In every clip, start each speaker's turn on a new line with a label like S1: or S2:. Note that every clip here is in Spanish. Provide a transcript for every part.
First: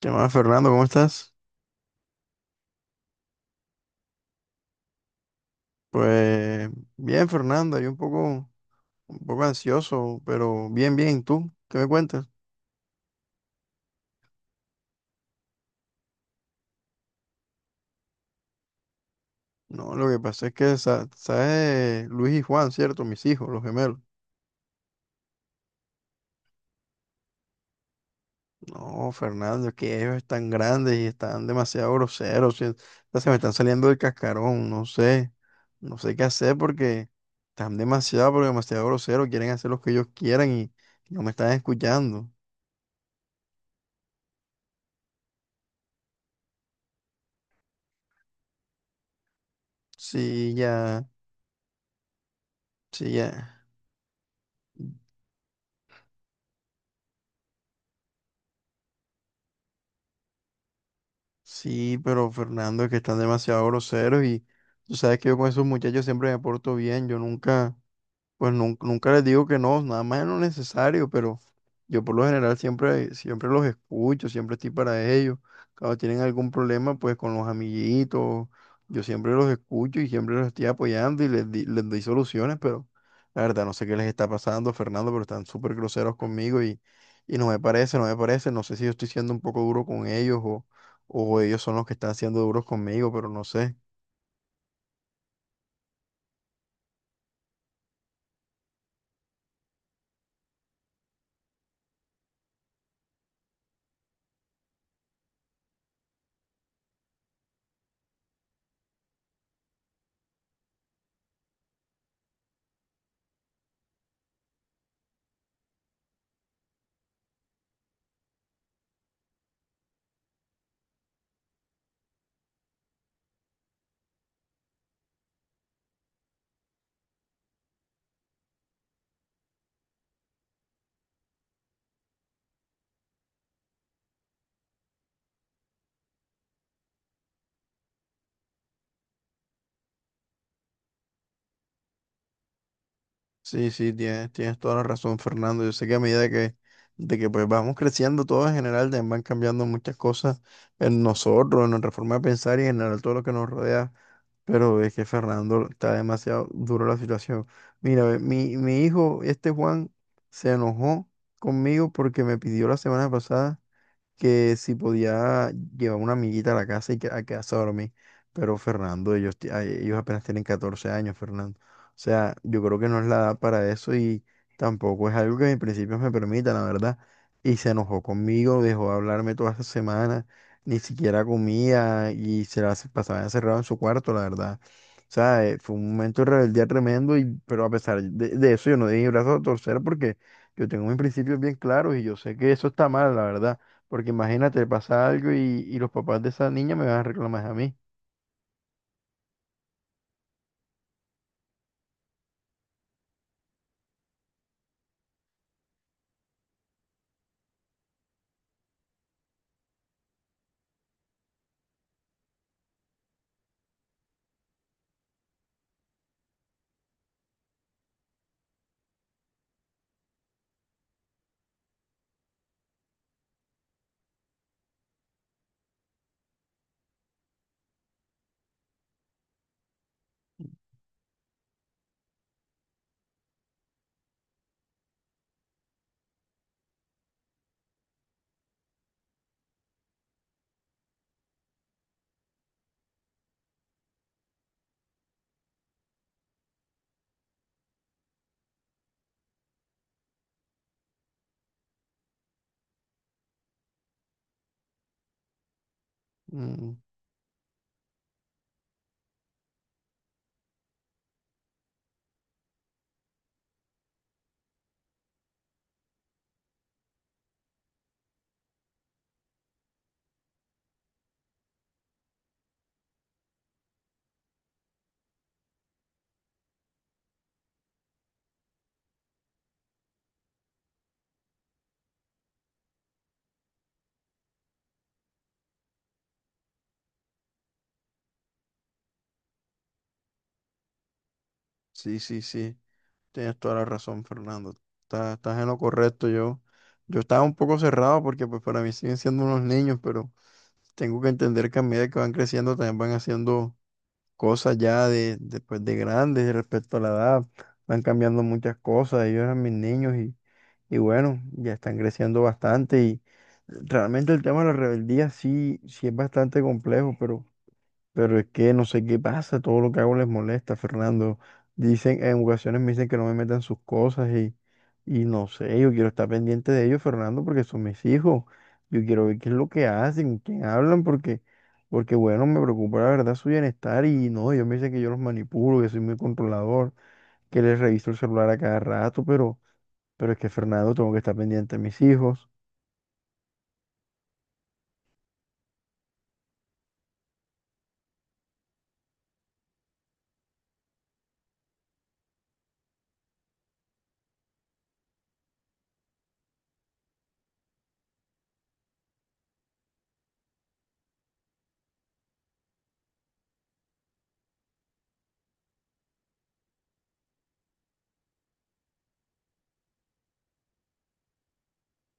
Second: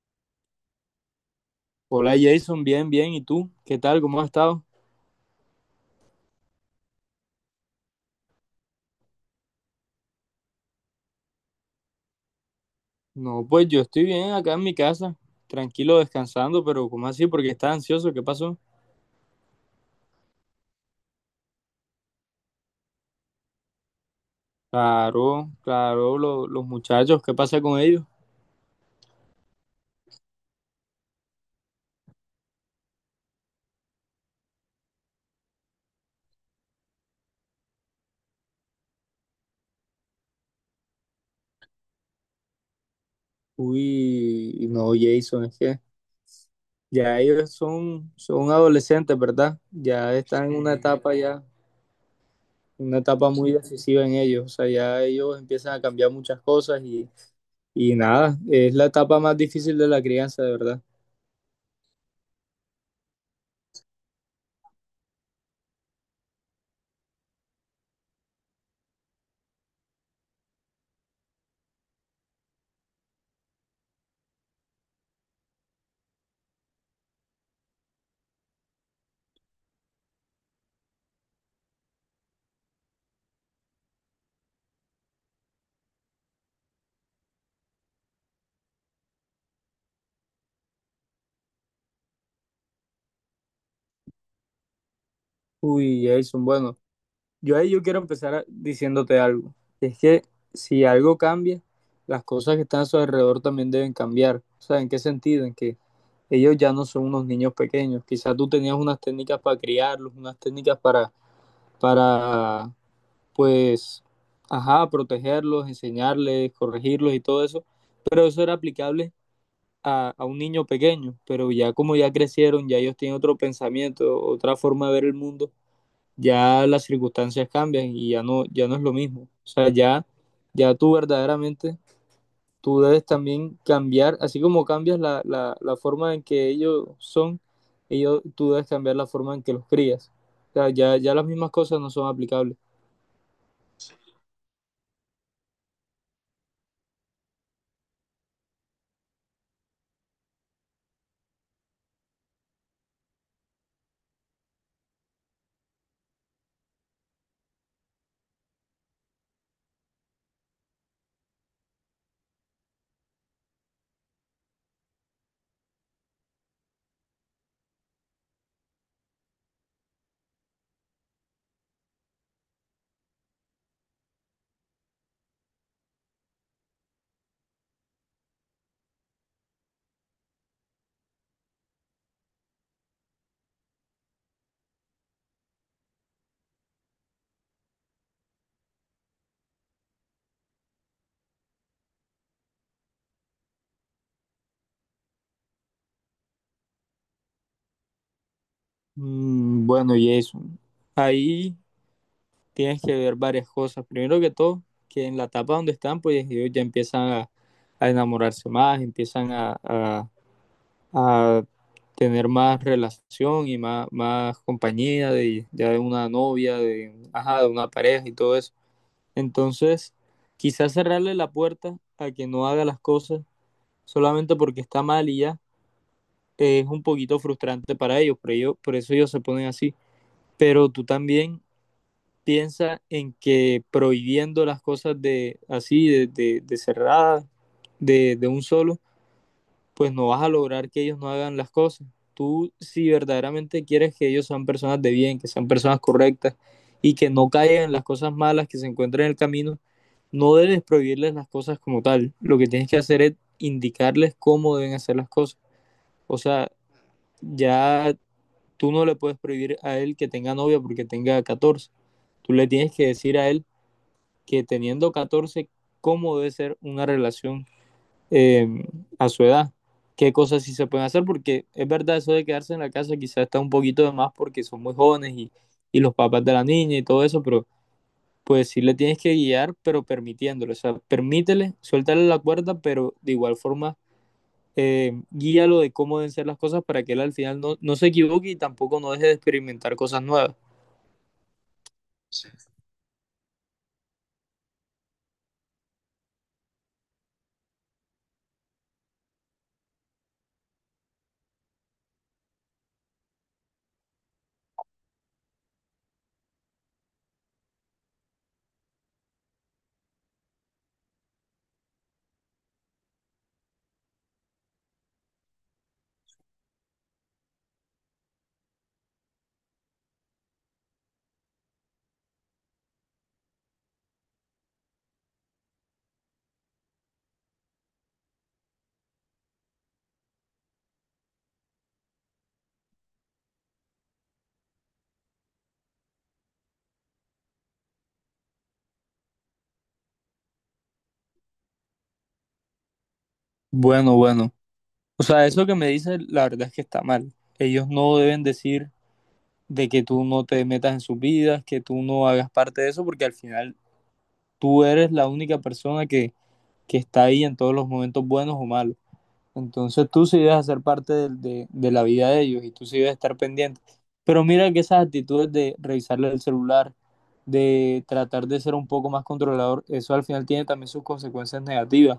S1: ¿Qué más, Fernando? ¿Cómo estás?
S2: Hola Jason, bien, bien. ¿Y tú? ¿Qué tal? ¿Cómo has estado?
S1: Pues bien, Fernando, yo un poco ansioso, pero bien, bien. ¿Tú qué me cuentas?
S2: No, pues yo estoy bien acá en mi casa, tranquilo, descansando, pero ¿cómo así? ¿Porque estás ansioso? ¿Qué pasó?
S1: No, lo que pasa es que, ¿sabes? Luis y Juan, ¿cierto? Mis hijos, los gemelos.
S2: Claro, claro, los muchachos, ¿qué pasa con ellos?
S1: No, Fernando, es que ellos están grandes y están demasiado groseros, ¿sí? Ya se me están saliendo del cascarón, no sé. No sé qué hacer porque están demasiado, pero demasiado groseros. Quieren hacer lo que ellos quieran y no me están escuchando.
S2: Uy, no, Jason, es que ya ellos son adolescentes, ¿verdad? Ya están
S1: Sí,
S2: en una
S1: ya,
S2: etapa ya, una
S1: sí,
S2: etapa muy
S1: ya.
S2: decisiva en ellos. O sea, ya ellos empiezan a cambiar muchas cosas y nada, es la etapa más difícil de la crianza, de verdad.
S1: Sí, pero Fernando, es que están demasiado groseros y tú sabes que yo con esos muchachos siempre me porto bien, yo nunca, pues nunca les digo que no, nada más es lo necesario, pero yo por lo general siempre, siempre los escucho, siempre estoy para ellos. Cuando tienen algún problema, pues con los amiguitos, yo siempre los escucho y siempre los estoy apoyando y les doy soluciones, pero la verdad no sé qué les está pasando, Fernando, pero están súper groseros conmigo y no me parece, no me parece, no sé si yo estoy siendo un poco duro con ellos o ellos son los que están siendo duros conmigo, pero no sé.
S2: Uy, Jason, bueno. Yo ahí yo quiero diciéndote algo. Es que si algo cambia, las cosas que están a su alrededor también deben cambiar. O sea, ¿en qué sentido? En que ellos ya no son unos niños pequeños. Quizás tú tenías unas técnicas para criarlos, unas técnicas para, pues, ajá, protegerlos, enseñarles, corregirlos y todo eso. Pero eso era aplicable a un niño pequeño. Pero ya como ya crecieron, ya ellos tienen otro pensamiento, otra forma de ver el mundo, ya las circunstancias cambian y ya no, ya no es lo mismo. O sea, ya, ya tú verdaderamente, tú debes también cambiar, así como cambias la forma en que ellos son, ellos, tú debes cambiar la forma en que los crías. O sea, ya, ya las mismas cosas no son aplicables.
S1: Sí, sí, tienes, tienes toda la razón, Fernando. Yo sé que a medida que, de que pues vamos creciendo todos en general, también van cambiando muchas cosas en nosotros, en nuestra forma de pensar y en general todo lo que nos rodea. Pero es que Fernando está demasiado duro la situación. Mira, ve, mi hijo, este Juan, se enojó conmigo porque me pidió la semana pasada que si podía llevar una amiguita a la casa y que, a quedarse a dormir. Pero Fernando, ellos, ay, ellos apenas tienen 14 años, Fernando. O sea, yo creo que no es la edad para eso y tampoco es algo que en principios me permita, la verdad. Y se enojó conmigo, dejó de hablarme toda esa semana, ni siquiera comía y pasaba encerrado en su cuarto, la verdad. O sea, fue un momento de rebeldía tremendo, y, pero a pesar de eso yo no di mi brazo a torcer porque yo tengo mis principios bien claros y yo sé que eso está mal, la verdad, porque imagínate, pasa algo y los papás de esa niña me van a reclamar a mí.
S2: Mm, bueno, y eso. Ahí tienes que ver varias cosas. Primero que todo, que en la etapa donde están, pues ellos ya empiezan a enamorarse más, empiezan a tener más relación y más, más compañía de, ya de una novia, de, ajá, de una pareja y todo eso. Entonces, quizás cerrarle la puerta a que no haga las cosas solamente porque está mal y ya, es un poquito frustrante para ellos, pero ellos, por eso ellos se ponen así. Pero tú también piensa en que prohibiendo las cosas de así, de cerradas, de un solo, pues no vas a lograr que ellos no hagan las cosas. Tú, si verdaderamente quieres que ellos sean personas de bien, que sean personas correctas y que no caigan en las cosas malas que se encuentran en el camino, no debes prohibirles las cosas como tal. Lo que tienes que hacer es indicarles cómo deben hacer las cosas. O sea,
S1: Mm,
S2: ya tú no le puedes prohibir a él que tenga novia porque tenga catorce. Tú le tienes que decir a él que teniendo 14 cómo debe ser una relación, eh, a su edad. ¿Qué cosas sí se pueden hacer? Porque es verdad, eso de quedarse en la casa quizás está un poquito de más porque son muy jóvenes y los papás de la niña y todo eso, pero pues sí le tienes que guiar, pero permitiéndole. O sea, permítele, suéltale la cuerda, pero de igual forma, guíalo de cómo deben ser las cosas para que él al final no, no se equivoque y tampoco no deje de experimentar cosas nuevas.
S1: sí, sí,
S2: Sí.
S1: sí. Tienes toda la razón, Fernando. Estás, estás en lo correcto. Yo estaba un poco cerrado porque pues para mí siguen siendo unos niños, pero tengo que entender que a medida que van creciendo también van haciendo cosas ya de, pues, de grandes respecto a la edad. Van cambiando muchas cosas. Ellos eran mis niños y bueno, ya están creciendo bastante y realmente el tema de la rebeldía sí, sí es bastante complejo, pero... Pero es que no sé qué pasa, todo lo que hago les molesta, Fernando. Dicen, en ocasiones me dicen que no me metan sus cosas y no sé, yo quiero estar pendiente de ellos, Fernando, porque son mis hijos. Yo quiero ver qué es lo que hacen, con quién hablan, porque, porque bueno, me preocupa la verdad su bienestar y no, ellos me dicen que yo los manipulo, que soy muy controlador, que les reviso el celular a cada rato, pero es que, Fernando, tengo que estar pendiente de mis hijos.
S2: Bueno, bueno. O sea, eso que me dice, la verdad es que está mal. Ellos no deben decir de que tú no te metas en sus vidas, que tú no hagas parte de eso, porque al final tú eres la única persona que está ahí en todos los momentos buenos o malos. Entonces tú sí debes hacer parte de, de la vida de ellos y tú sí debes estar pendiente. Pero mira que esas actitudes de revisarle el celular, de tratar de ser un poco más controlador, eso al final tiene también sus consecuencias negativas.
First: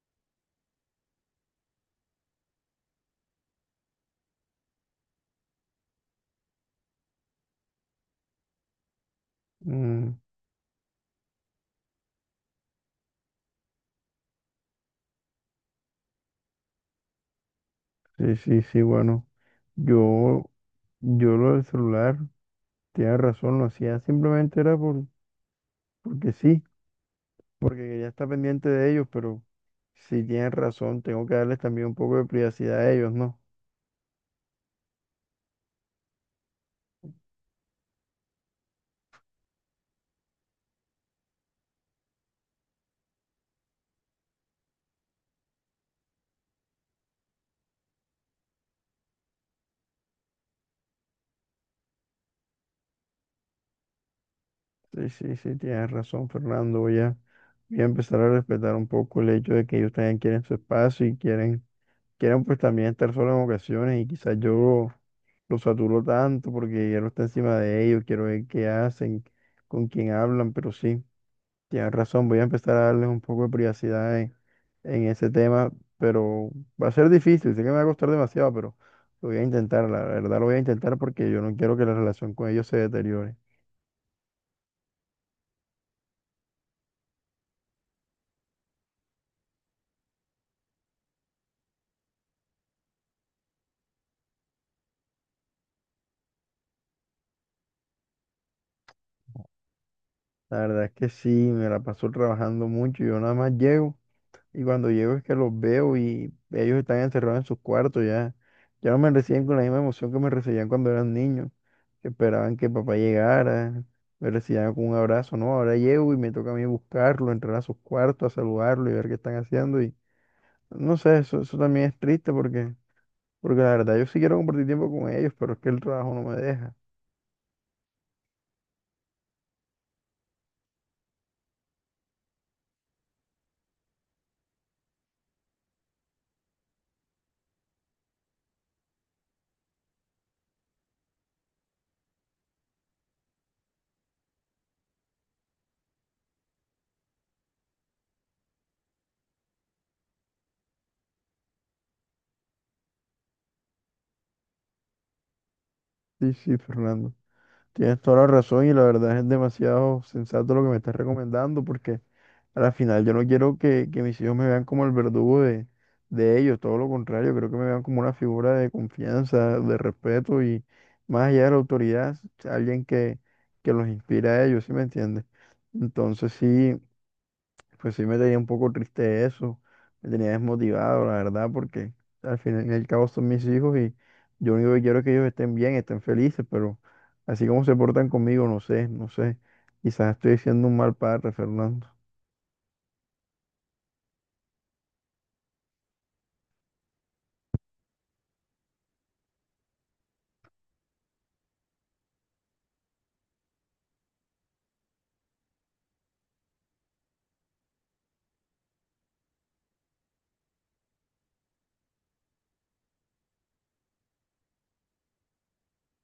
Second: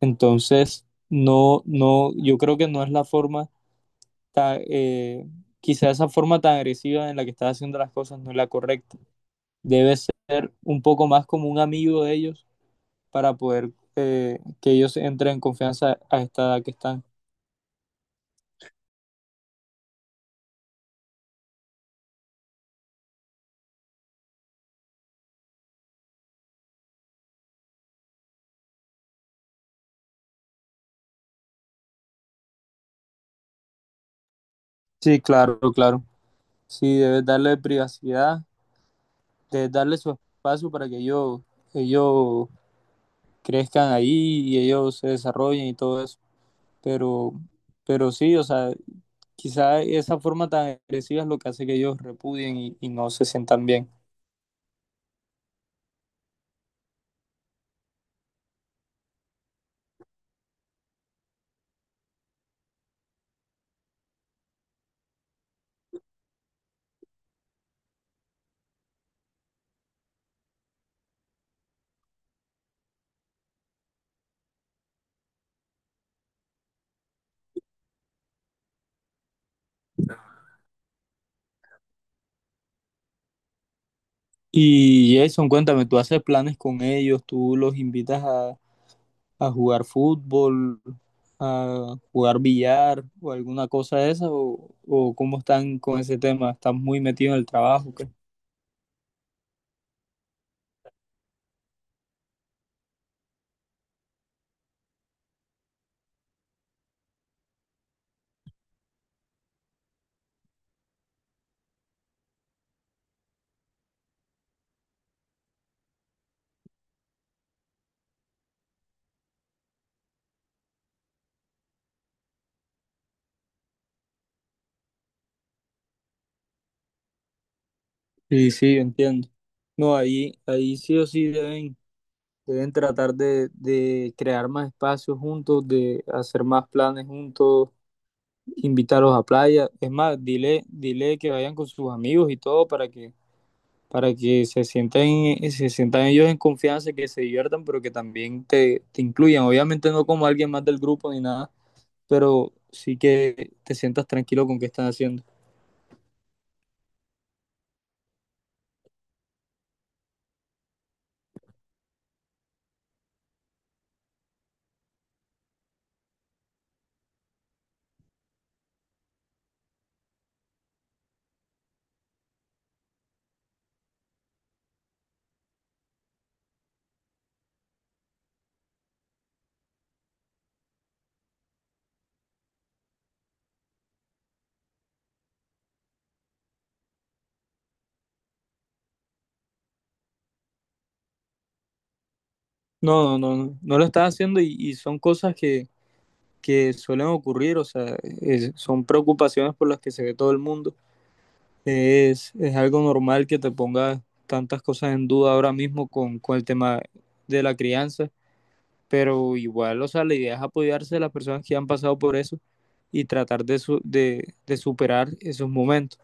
S2: Entonces, no, no, yo creo que no es la forma, ta- eh, quizá esa forma tan agresiva en la que estás haciendo las cosas no es la correcta. Debes
S1: Mm,
S2: ser un poco más como un amigo de ellos para poder, que ellos entren en confianza a esta edad que están.
S1: sí, sí, sí, bueno, yo, yo lo del celular. Tienes razón, lo hacía simplemente era por, porque sí, porque quería estar pendiente de ellos, pero sí tienes razón, tengo que darles también un poco de privacidad a ellos, ¿no?
S2: Sí, claro, claro. Sí, debes darle privacidad, debes darle su espacio para que ellos crezcan ahí y ellos se desarrollen y todo eso. Pero, pero sí, o sea, quizá esa forma tan agresiva es lo que hace que ellos repudien y no se sientan bien.
S1: Sí, sí, sí, tienes razón, Fernando, voy a, voy a empezar a respetar un poco el hecho de que ellos también quieren su espacio y quieren, quieren pues también estar solos en ocasiones y quizás yo los saturo tanto porque ya no está encima de ellos, quiero ver qué hacen, con quién hablan, pero sí. Tienes razón, voy a empezar a darles un poco de privacidad en ese tema, pero va a ser difícil, sé que me va a costar demasiado, pero lo voy a intentar, la verdad lo voy a intentar porque yo no quiero que la relación con ellos se deteriore.
S2: Y Jason, cuéntame, ¿tú haces planes con ellos? ¿Tú los invitas a jugar fútbol, a jugar billar o alguna cosa de esa? O cómo están con ese tema? ¿Están muy metidos en el trabajo? ¿Qué?
S1: La verdad es que sí, me la paso trabajando mucho, yo nada más llego. Y cuando llego es que los veo y ellos están encerrados en sus cuartos ya. Ya no me reciben con la misma emoción que me recibían cuando eran niños, que esperaban que papá llegara, me recibían con un abrazo, ¿no? Ahora llego y me toca a mí buscarlo, entrar a sus cuartos, a saludarlo y ver qué están haciendo. Y no sé, eso también es triste porque, porque la verdad yo sí quiero compartir tiempo con ellos, pero es que el trabajo no me deja.
S2: Sí, sí, yo entiendo. No, ahí, ahí sí o sí deben, deben tratar de crear más espacios juntos, de hacer más planes juntos, invitarlos a playa. Es más, dile, dile que vayan con sus amigos y todo para que, para que se sientan, se sientan ellos en confianza, que se diviertan, pero que también te incluyan. Obviamente no como alguien más del grupo ni nada, pero sí que te sientas tranquilo con qué están haciendo.
S1: Sí, sí, Fernando. Tienes toda la razón y la verdad es demasiado sensato lo que me estás recomendando porque... A la final, yo no quiero que mis hijos me vean como el verdugo de ellos, todo lo contrario, creo que me vean como una figura de confianza, de respeto y más allá de la autoridad, alguien que los inspira a ellos, ¿sí me entiendes? Entonces sí, pues sí me tenía un poco triste eso, me tenía desmotivado, la verdad, porque al final y al cabo son mis hijos y yo lo único que quiero es que ellos estén bien, estén felices, pero así como se portan conmigo, no sé, no sé, quizás estoy siendo un mal padre, Fernando.
S2: No, no, no, no, no lo estás haciendo y son cosas que suelen ocurrir, o sea, son preocupaciones por las que se ve todo el mundo. Es algo normal que te pongas tantas cosas en duda ahora mismo con el tema de la crianza, pero igual, o sea, la idea es apoyarse a las personas que han pasado por eso y tratar de, de superar esos momentos.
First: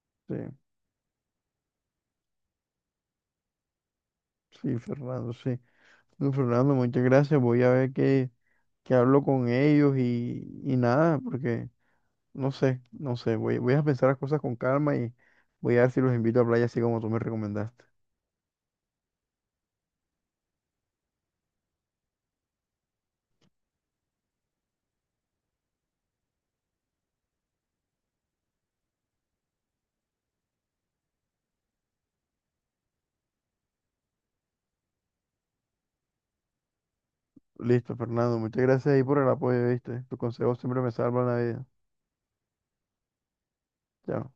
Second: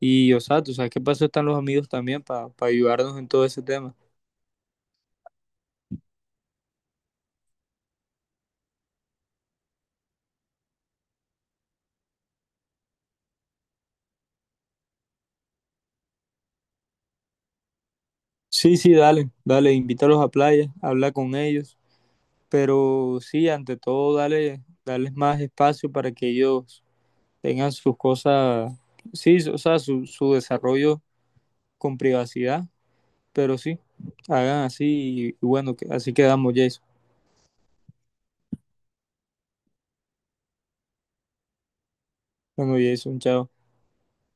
S2: Y,
S1: Sí.
S2: o sea, tú sabes qué pasó, están los amigos también para ayudarnos en todo ese tema.
S1: Sí, Fernando, sí. No, Fernando, muchas gracias. Voy a ver qué, qué hablo con ellos y nada, porque no sé, no sé. Voy, voy a pensar las cosas con calma y voy a ver si los invito a playa así como tú me recomendaste.
S2: Sí, sí, dale, dale, invítalos a playa, habla con ellos, pero sí, ante todo, dale, darles más espacio para que ellos tengan sus cosas, sí, o sea, su desarrollo con privacidad, pero sí, hagan así y bueno, así quedamos, Jason.
S1: Listo, Fernando, muchas gracias ahí por el apoyo, ¿viste? Tus consejos siempre me salvan la vida.
S2: Bueno, Jason, chao.
S1: Chao.